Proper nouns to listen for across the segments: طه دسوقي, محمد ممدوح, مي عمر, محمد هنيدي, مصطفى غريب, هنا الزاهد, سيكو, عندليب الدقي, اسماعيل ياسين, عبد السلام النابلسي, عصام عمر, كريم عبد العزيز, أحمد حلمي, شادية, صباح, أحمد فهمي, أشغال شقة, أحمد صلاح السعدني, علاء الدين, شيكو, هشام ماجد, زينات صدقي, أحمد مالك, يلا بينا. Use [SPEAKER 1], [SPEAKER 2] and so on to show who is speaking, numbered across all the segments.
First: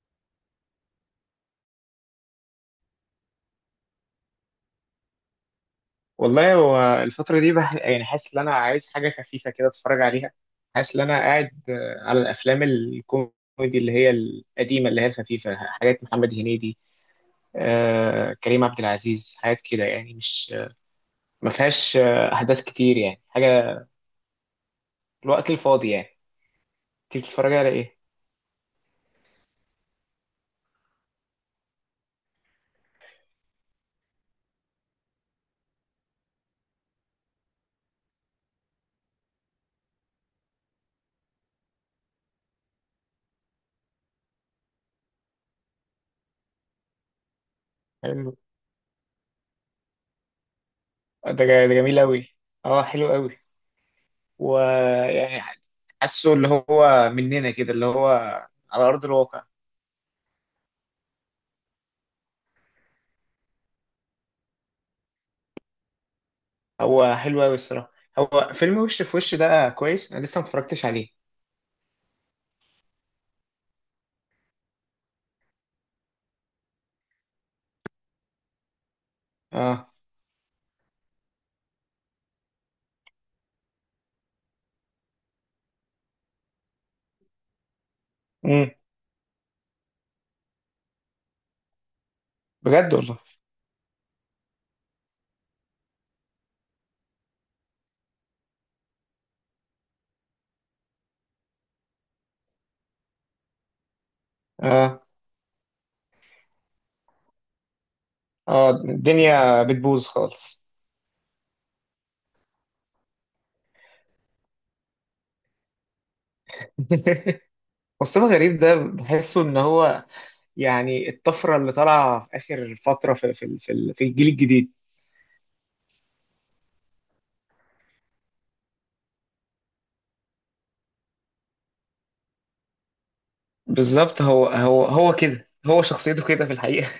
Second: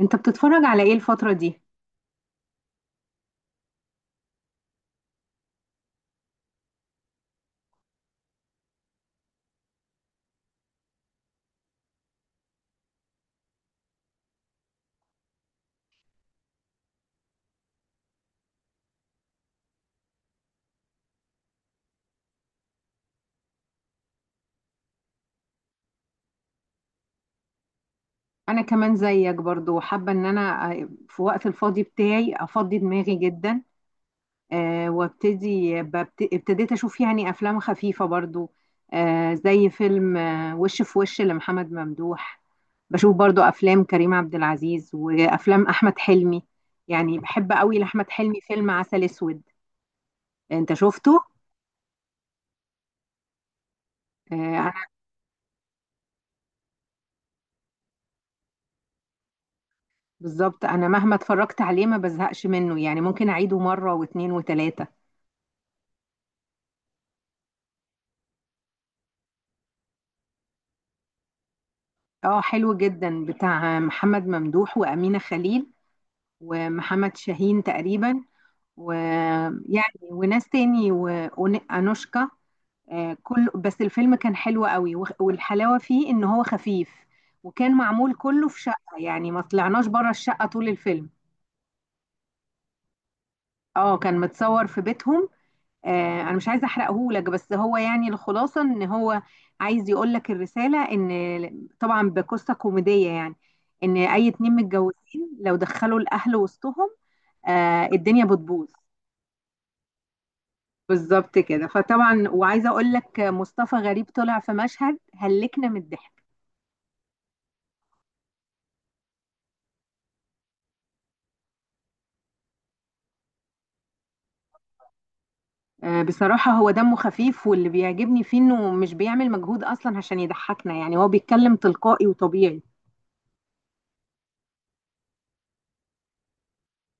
[SPEAKER 1] انت بتتفرج على ايه الفترة دي؟
[SPEAKER 2] والله هو الفترة دي يعني حاسس إن أنا عايز حاجة خفيفة كده أتفرج عليها. حاسس إن أنا قاعد، على الأفلام الكوميدي اللي هي القديمة اللي هي الخفيفة، حاجات محمد هنيدي، كريم عبد العزيز، حاجات كده يعني. مش ما فيهاش أحداث كتير يعني، حاجة الوقت الفاضي يعني. تيجي تتفرج على إيه؟
[SPEAKER 1] انا كمان زيك برضو حابة ان انا في وقت الفاضي بتاعي افضي دماغي جدا. أه وابتدي ابتديت اشوف يعني افلام خفيفة برضو. أه زي فيلم وش في وش لمحمد ممدوح. بشوف برضو افلام كريم عبد العزيز وافلام احمد حلمي، يعني بحب قوي لاحمد
[SPEAKER 2] حلو.
[SPEAKER 1] حلمي فيلم عسل اسود. انت شفته؟
[SPEAKER 2] ده جميل أوي. أه حلو أوي.
[SPEAKER 1] آه، انا.
[SPEAKER 2] ويعني حاسه اللي هو مننا كده، اللي هو على أرض الواقع.
[SPEAKER 1] بالظبط، انا مهما اتفرجت عليه ما بزهقش منه، يعني ممكن اعيده مرة واثنين وثلاثة.
[SPEAKER 2] هو حلو قوي الصراحه. هو فيلم وش في وش ده كويس، انا لسه ما اتفرجتش عليه.
[SPEAKER 1] اه حلو جدا، بتاع محمد ممدوح وأمينة خليل ومحمد شاهين تقريبا،
[SPEAKER 2] اه.
[SPEAKER 1] ويعني وناس تاني وأنوشكا. آه، كل بس الفيلم كان حلو قوي، والحلاوة فيه إن هو خفيف وكان معمول كله في
[SPEAKER 2] امم.
[SPEAKER 1] شقة، يعني ما طلعناش بره الشقة طول الفيلم.
[SPEAKER 2] بجد والله.
[SPEAKER 1] اه كان متصور في بيتهم. انا مش عايزه احرقهولك، بس هو يعني الخلاصه ان هو عايز يقولك الرساله ان طبعا بقصه كوميديه يعني، ان اي اتنين
[SPEAKER 2] اه.
[SPEAKER 1] متجوزين لو دخلوا الاهل وسطهم، الدنيا بتبوظ.
[SPEAKER 2] اه الدنيا بتبوظ خالص.
[SPEAKER 1] بالظبط كده، فطبعا وعايزه اقولك مصطفى غريب طلع في مشهد هلكنا من الضحك.
[SPEAKER 2] مصطفى غريب ده بحسه ان هو يعني الطفره اللي طالعه في اخر فتره في الجيل الجديد.
[SPEAKER 1] بصراحه هو دمه خفيف، واللي بيعجبني فيه انه مش بيعمل مجهود اصلا عشان يضحكنا، يعني هو بيتكلم تلقائي وطبيعي.
[SPEAKER 2] بالظبط، هو كده، هو شخصيته كده في الحقيقه.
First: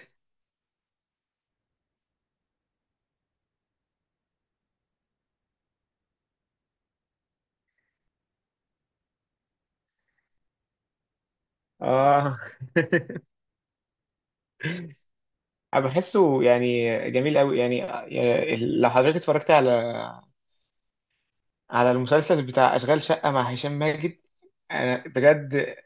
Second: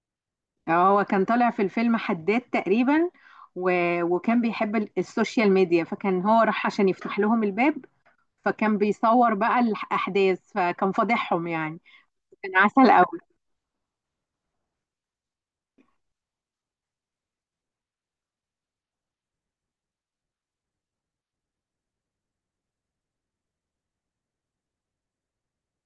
[SPEAKER 1] اه هو كان طالع في الفيلم حداد تقريبا، و... وكان بيحب السوشيال ميديا، فكان هو راح عشان يفتح لهم الباب، فكان بيصور بقى الأحداث فكان فاضحهم يعني.
[SPEAKER 2] اه.
[SPEAKER 1] كان عسل قوي.
[SPEAKER 2] انا بحسه يعني جميل قوي يعني، يعني لو حضرتك اتفرجت على على المسلسل بتاع أشغال شقة مع هشام ماجد، أنا بجد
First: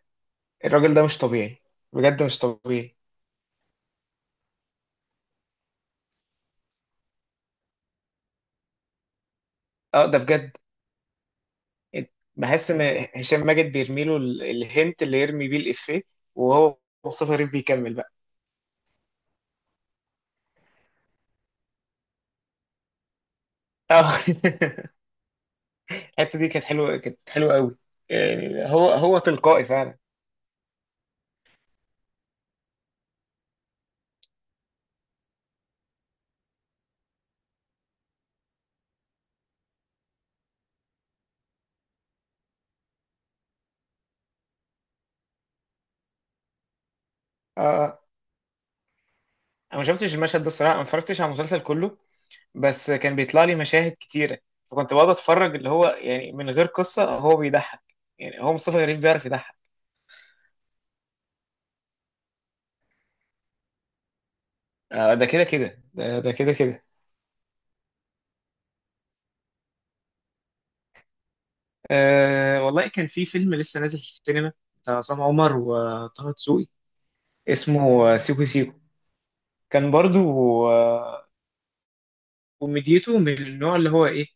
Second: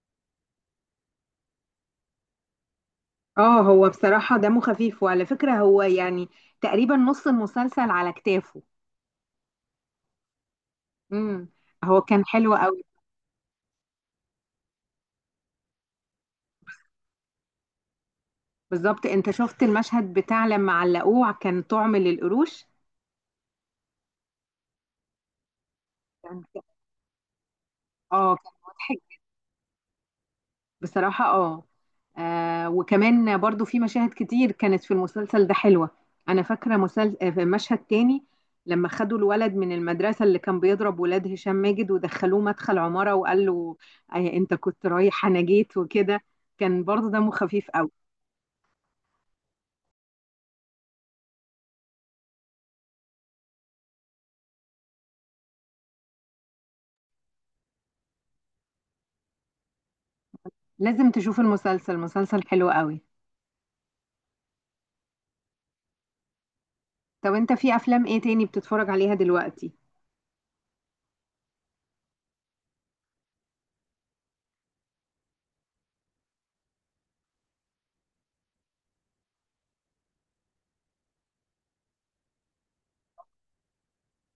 [SPEAKER 2] الراجل ده مش طبيعي، بجد مش طبيعي.
[SPEAKER 1] اه هو بصراحة دمه خفيف، وعلى فكرة هو يعني تقريبا نص المسلسل على كتافه.
[SPEAKER 2] أه ده بجد.
[SPEAKER 1] امم، هو كان حلو
[SPEAKER 2] بحس
[SPEAKER 1] قوي.
[SPEAKER 2] إن هشام ماجد بيرميله الهنت اللي يرمي بيه الإفيه، وهو مصطفى غريب بيكمل بقى.
[SPEAKER 1] بالظبط، انت شفت المشهد بتاع لما علقوه كان طعم للقروش؟
[SPEAKER 2] أه. الحتة
[SPEAKER 1] كان،
[SPEAKER 2] دي كانت حلوة، كانت حلوة قوي.
[SPEAKER 1] اه كان
[SPEAKER 2] يعني هو
[SPEAKER 1] مضحك
[SPEAKER 2] هو تلقائي فعلا.
[SPEAKER 1] بصراحة. اه، وكمان برضو في مشاهد كتير كانت في المسلسل ده حلوة. أنا فاكرة مسل... آه، في مشهد تاني لما خدوا الولد من المدرسة اللي كان بيضرب ولاد هشام ماجد، ودخلوه مدخل عمارة وقال له، أنت كنت رايح أنا جيت وكده. كان برضو دمه
[SPEAKER 2] أه
[SPEAKER 1] خفيف قوي.
[SPEAKER 2] أه. أنا ما شفتش المشهد ده الصراحة، ما اتفرجتش على المسلسل كله، بس كان بيطلع لي مشاهد كتيرة، فكنت بقعد أتفرج اللي هو يعني من غير قصة هو بيضحك. يعني هو مصطفى غريب بيعرف يضحك.
[SPEAKER 1] لازم تشوف المسلسل، مسلسل حلو قوي.
[SPEAKER 2] ده كده كده ده ده كده كده.
[SPEAKER 1] طب أنت في أفلام إيه تاني بتتفرج عليها دلوقتي؟
[SPEAKER 2] أه والله كان في فيلم لسه نازل في السينما بتاع عصام عمر وطه دسوقي، اسمه سيكو سيكو. كان برضو، آه، كوميديته من النوع اللي هو ايه،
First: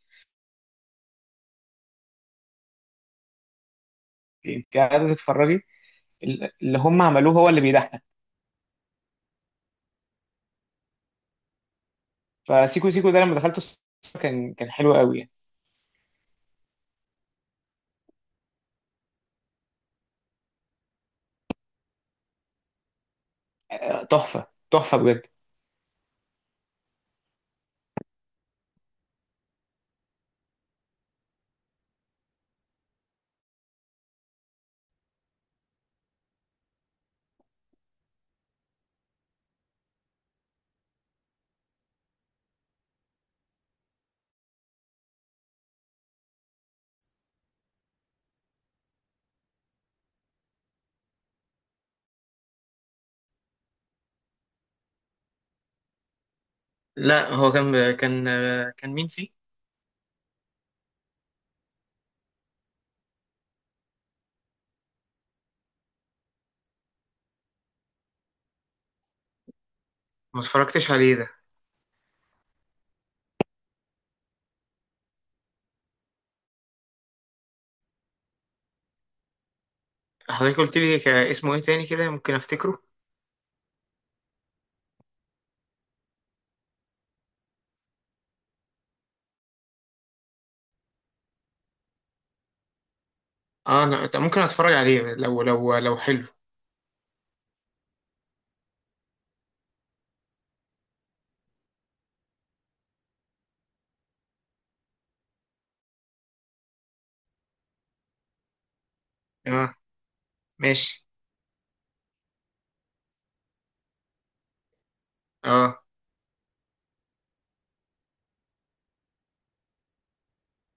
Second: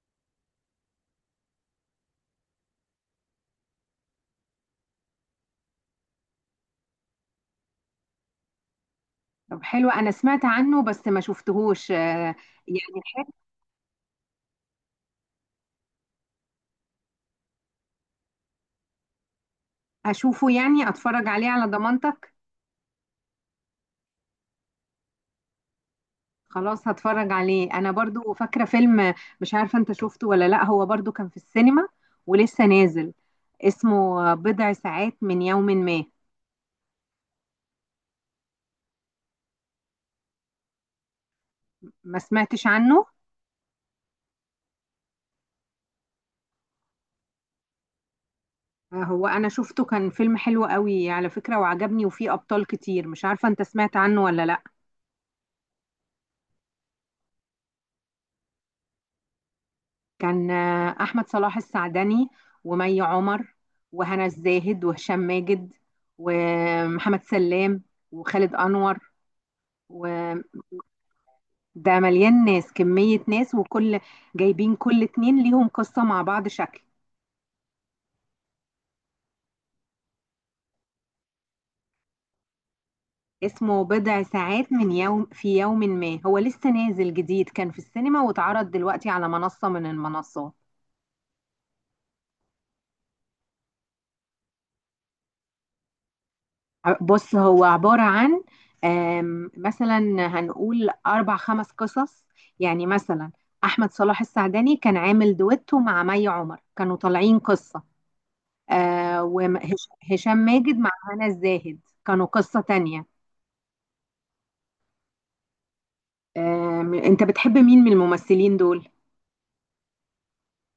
[SPEAKER 2] انت قاعده تتفرجي اللي هم عملوه هو اللي بيضحك.
[SPEAKER 1] طب حلو، أنا سمعت عنه بس ما شفتهوش. آه، يعني
[SPEAKER 2] فسيكو سيكو ده
[SPEAKER 1] أحب
[SPEAKER 2] لما دخلته السينما كان حلو قوي يعني.
[SPEAKER 1] أشوفه، يعني أتفرج عليه على ضمانتك.
[SPEAKER 2] تحفه تحفه بجد.
[SPEAKER 1] خلاص هتفرج عليه. انا برضو فاكره فيلم، مش عارفه انت شفته ولا لا، هو برضو كان في السينما ولسه نازل، اسمه بضع ساعات من يوم ما. ما سمعتش عنه. هو انا شفته كان فيلم حلو قوي على فكره وعجبني، وفيه ابطال كتير، مش عارفه انت سمعت عنه ولا لا.
[SPEAKER 2] لا، هو كان كان مين فيه؟
[SPEAKER 1] كان احمد صلاح السعدني، ومي عمر، وهنا الزاهد، وهشام ماجد، ومحمد سلام، وخالد انور.
[SPEAKER 2] ما اتفرجتش عليه ده.
[SPEAKER 1] ده مليان ناس، كمية ناس، وكل جايبين كل اتنين ليهم قصة مع بعض شكل.
[SPEAKER 2] حضرتك قلت لي اسمه ايه تاني كده ممكن افتكره.
[SPEAKER 1] اسمه بضع ساعات من يوم، في يوم ما، هو لسه نازل جديد، كان في السينما واتعرض دلوقتي على منصة من المنصات.
[SPEAKER 2] اه انا ممكن اتفرج عليه لو لو حلو.
[SPEAKER 1] بص هو عبارة عن، مثلا هنقول أربع خمس قصص. يعني مثلا أحمد صلاح السعدني كان عامل دويتو مع مي عمر، كانوا طالعين قصة،
[SPEAKER 2] اه
[SPEAKER 1] وهشام ماجد مع
[SPEAKER 2] ماشي.
[SPEAKER 1] هنا الزاهد كانوا قصة تانية.
[SPEAKER 2] اه.
[SPEAKER 1] انت بتحب مين من الممثلين دول؟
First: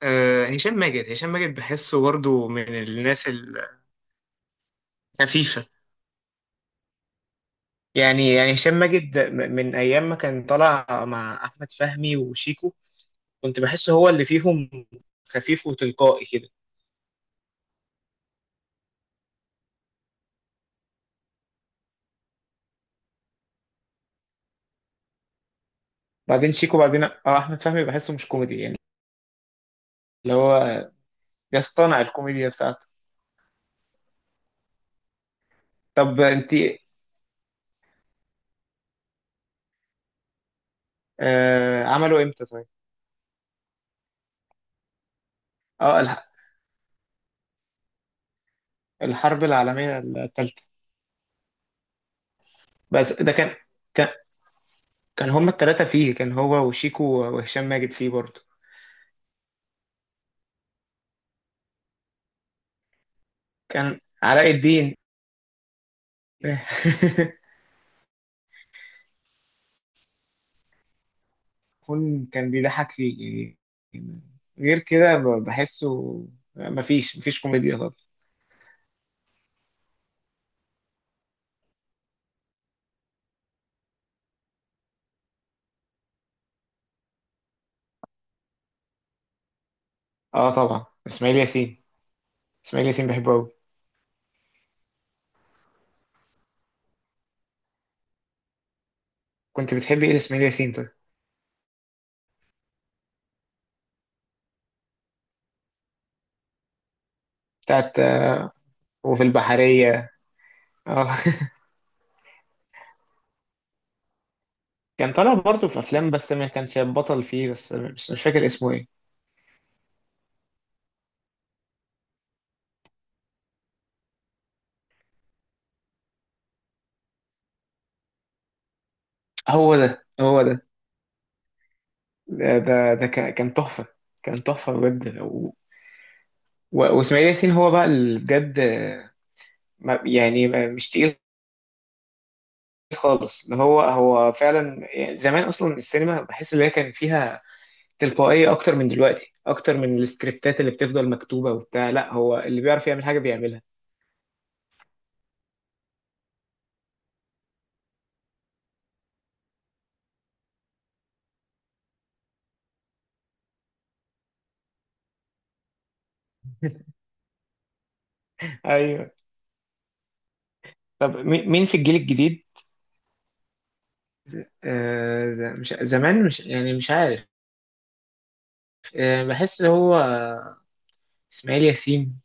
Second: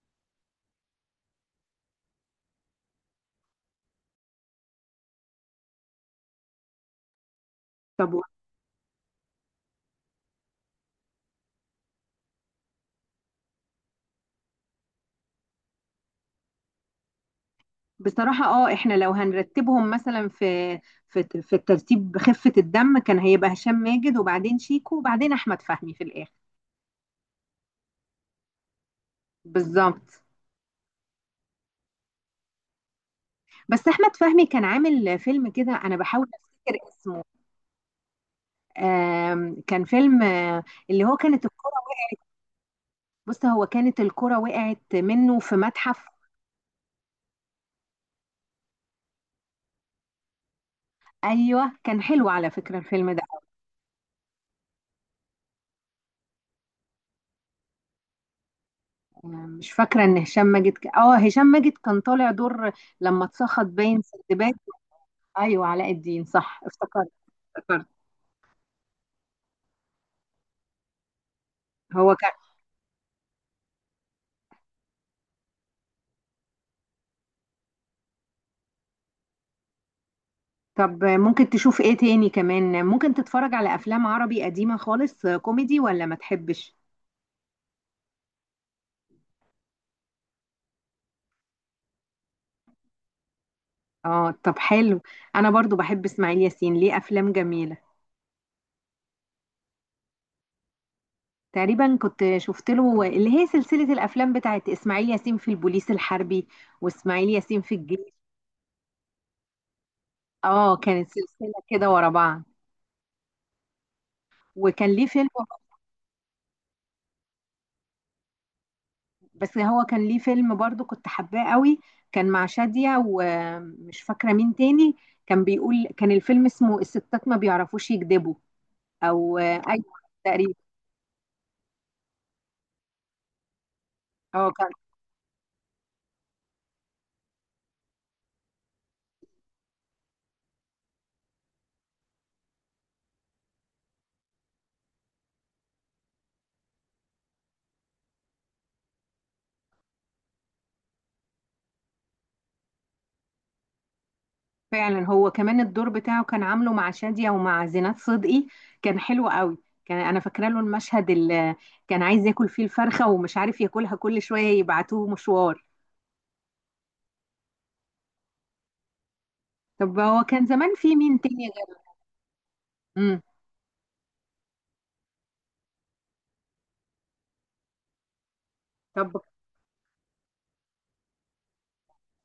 [SPEAKER 2] هشام ماجد، هشام ماجد بحسه برضه من الناس الخفيفة.
[SPEAKER 1] طب و-
[SPEAKER 2] يعني يعني هشام ماجد من أيام ما كان طالع مع أحمد فهمي وشيكو، كنت بحسه هو اللي فيهم خفيف وتلقائي كده.
[SPEAKER 1] بصراحة اه احنا لو هنرتبهم مثلا في في الترتيب بخفة الدم، كان هيبقى هشام ماجد، وبعدين شيكو، وبعدين احمد فهمي في الاخر.
[SPEAKER 2] بعدين شيكو، بعدين اه أحمد فهمي بحسه مش كوميدي يعني،
[SPEAKER 1] بالظبط.
[SPEAKER 2] اللي هو يصطنع الكوميديا بتاعته.
[SPEAKER 1] بس احمد فهمي كان عامل فيلم كده، انا
[SPEAKER 2] طب
[SPEAKER 1] بحاول
[SPEAKER 2] أنت.
[SPEAKER 1] افتكر اسمه. كان فيلم اللي هو كانت الكرة.
[SPEAKER 2] آه عملوا إمتى طيب؟
[SPEAKER 1] بص هو كانت الكرة وقعت منه في
[SPEAKER 2] اه
[SPEAKER 1] متحف.
[SPEAKER 2] الحرب العالمية الثالثة.
[SPEAKER 1] ايوه، كان حلو على فكرة الفيلم
[SPEAKER 2] بس
[SPEAKER 1] ده.
[SPEAKER 2] ده كان، كان كان هما التلاتة فيه، كان هو وشيكو وهشام ماجد فيه برضه.
[SPEAKER 1] مش فاكرة ان هشام ماجد اه هشام ماجد كان طالع دور لما اتسخط
[SPEAKER 2] كان
[SPEAKER 1] باين
[SPEAKER 2] علاء
[SPEAKER 1] سندباد.
[SPEAKER 2] الدين.
[SPEAKER 1] ايوه علاء الدين، صح افتكرت، افتكرت. هو
[SPEAKER 2] كون
[SPEAKER 1] كان.
[SPEAKER 2] كان بيضحك فيه يعني. غير كده بحسه مفيش كوميديا خالص.
[SPEAKER 1] طب ممكن تشوف ايه تاني كمان؟ ممكن تتفرج على افلام عربي قديمة خالص كوميدي ولا ما تحبش؟
[SPEAKER 2] اه طبعا اسماعيل ياسين، اسماعيل ياسين بحبه قوي.
[SPEAKER 1] اه طب حلو، انا برضو بحب اسماعيل ياسين، ليه افلام جميلة.
[SPEAKER 2] كنت بتحب ايه لاسماعيل ياسين طيب؟
[SPEAKER 1] تقريبا كنت شفت له اللي هي سلسلة الافلام بتاعت اسماعيل ياسين في البوليس الحربي واسماعيل ياسين في
[SPEAKER 2] بتاعت
[SPEAKER 1] الجيش.
[SPEAKER 2] وفي البحرية.
[SPEAKER 1] اه كانت
[SPEAKER 2] اه.
[SPEAKER 1] سلسلة كده ورا بعض. وكان ليه
[SPEAKER 2] كان
[SPEAKER 1] فيلم،
[SPEAKER 2] طالع برضه في افلام بس ما كانش بطل فيه، بس مش فاكر اسمه ايه.
[SPEAKER 1] بس هو كان ليه فيلم برضو كنت حباه قوي، كان مع شادية ومش فاكرة مين تاني. كان بيقول، كان الفيلم اسمه الستات ما بيعرفوش يكذبوا، او
[SPEAKER 2] هو
[SPEAKER 1] ايوه
[SPEAKER 2] ده هو
[SPEAKER 1] تقريبا.
[SPEAKER 2] ده. ده كان تحفة، كان
[SPEAKER 1] اه كان
[SPEAKER 2] تحفة بجد. و- و- واسماعيل ياسين هو بقى اللي بجد، مش تقيل خالص، اللي هو فعلا يعني زمان اصلا السينما بحس ان هي كان فيها تلقائيه اكتر من دلوقتي، اكتر من السكريبتات اللي بتفضل مكتوبه وبتاع. لا هو اللي بيعرف يعمل حاجه بيعملها.
[SPEAKER 1] فعلا. هو كمان الدور بتاعه كان عامله مع شادية ومع زينات صدقي، كان حلو قوي. كان، انا فاكره له المشهد اللي كان عايز ياكل فيه الفرخة ومش عارف ياكلها، كل شوية يبعتوه مشوار.
[SPEAKER 2] ايوه.
[SPEAKER 1] طب هو كان زمان في
[SPEAKER 2] طب
[SPEAKER 1] مين تاني
[SPEAKER 2] مين
[SPEAKER 1] غير؟
[SPEAKER 2] في الجيل الجديد؟
[SPEAKER 1] امم.
[SPEAKER 2] مش زمان، مش يعني مش عارف.
[SPEAKER 1] طب
[SPEAKER 2] آه بحس اللي هو اسماعيل ياسين.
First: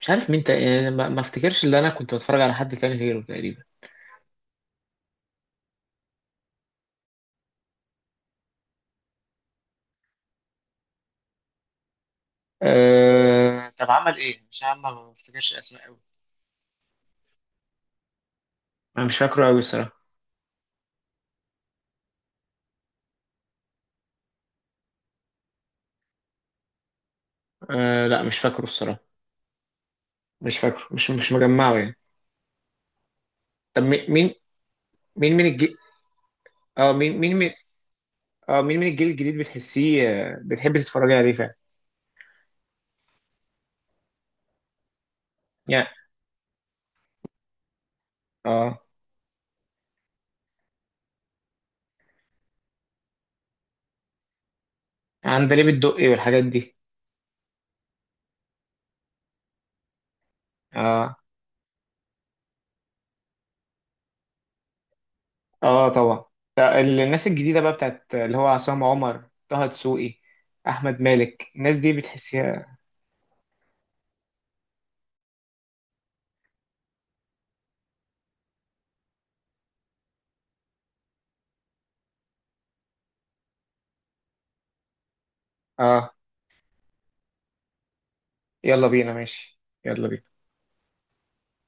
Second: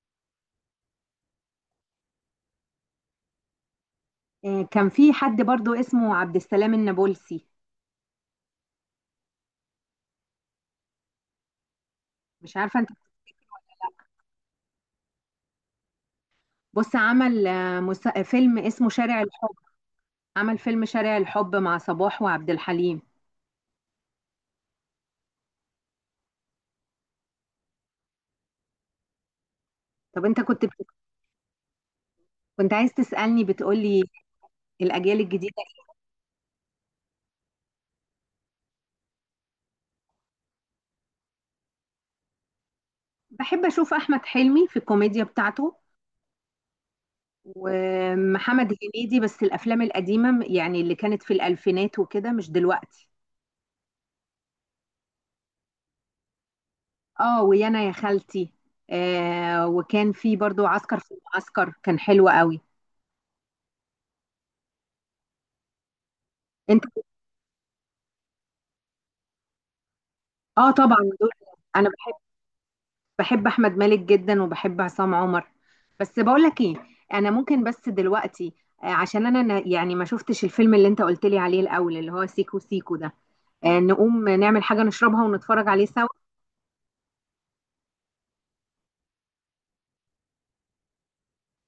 [SPEAKER 2] مش عارف يعني ما افتكرش اللي انا كنت بتفرج على حد تاني غيره تقريبا.
[SPEAKER 1] كان في حد برضو اسمه عبد السلام النابلسي، مش عارفة انت.
[SPEAKER 2] آه... طب عمل ايه؟ مش عارف ما بفتكرش اسماء قوي.
[SPEAKER 1] بص عمل فيلم اسمه
[SPEAKER 2] انا مش
[SPEAKER 1] شارع
[SPEAKER 2] فاكره
[SPEAKER 1] الحب.
[SPEAKER 2] قوي الصراحه.
[SPEAKER 1] عمل فيلم شارع الحب مع صباح وعبد الحليم.
[SPEAKER 2] آه... لا مش فاكره الصراحه.
[SPEAKER 1] طب انت
[SPEAKER 2] مش
[SPEAKER 1] كنت
[SPEAKER 2] فاكره، مش مجمعه يعني.
[SPEAKER 1] كنت عايز تسألني
[SPEAKER 2] طب
[SPEAKER 1] بتقولي الأجيال
[SPEAKER 2] مين من
[SPEAKER 1] الجديدة
[SPEAKER 2] الجيل.
[SPEAKER 1] إيه؟
[SPEAKER 2] اه مين من، اه مين من الجيل الجديد بتحسيه، بتحبي تتفرجي عليه فعلا؟
[SPEAKER 1] بحب أشوف أحمد حلمي في الكوميديا بتاعته.
[SPEAKER 2] يعني.
[SPEAKER 1] ومحمد
[SPEAKER 2] اه
[SPEAKER 1] هنيدي، بس الأفلام القديمة، يعني اللي كانت في الألفينات وكده، مش دلوقتي.
[SPEAKER 2] عندليب الدقي والحاجات دي.
[SPEAKER 1] اه ويانا يا خالتي، آه وكان في برضو عسكر في
[SPEAKER 2] اه.
[SPEAKER 1] المعسكر، كان حلو قوي.
[SPEAKER 2] اه طبعا. ده
[SPEAKER 1] انت،
[SPEAKER 2] الناس الجديده بقى بتاعت اللي هو عصام عمر، طه دسوقي،
[SPEAKER 1] اه طبعا
[SPEAKER 2] احمد
[SPEAKER 1] دول.
[SPEAKER 2] مالك، الناس
[SPEAKER 1] انا
[SPEAKER 2] دي بتحسيها.
[SPEAKER 1] بحب احمد مالك جدا، وبحب عصام عمر. بس بقول لك ايه، انا ممكن بس دلوقتي، عشان انا يعني ما شفتش الفيلم اللي انت قلت لي عليه الاول اللي هو سيكو سيكو ده، نقوم نعمل حاجة نشربها ونتفرج عليه
[SPEAKER 2] اه
[SPEAKER 1] سوا.
[SPEAKER 2] يلا بينا، ماشي يلا بينا.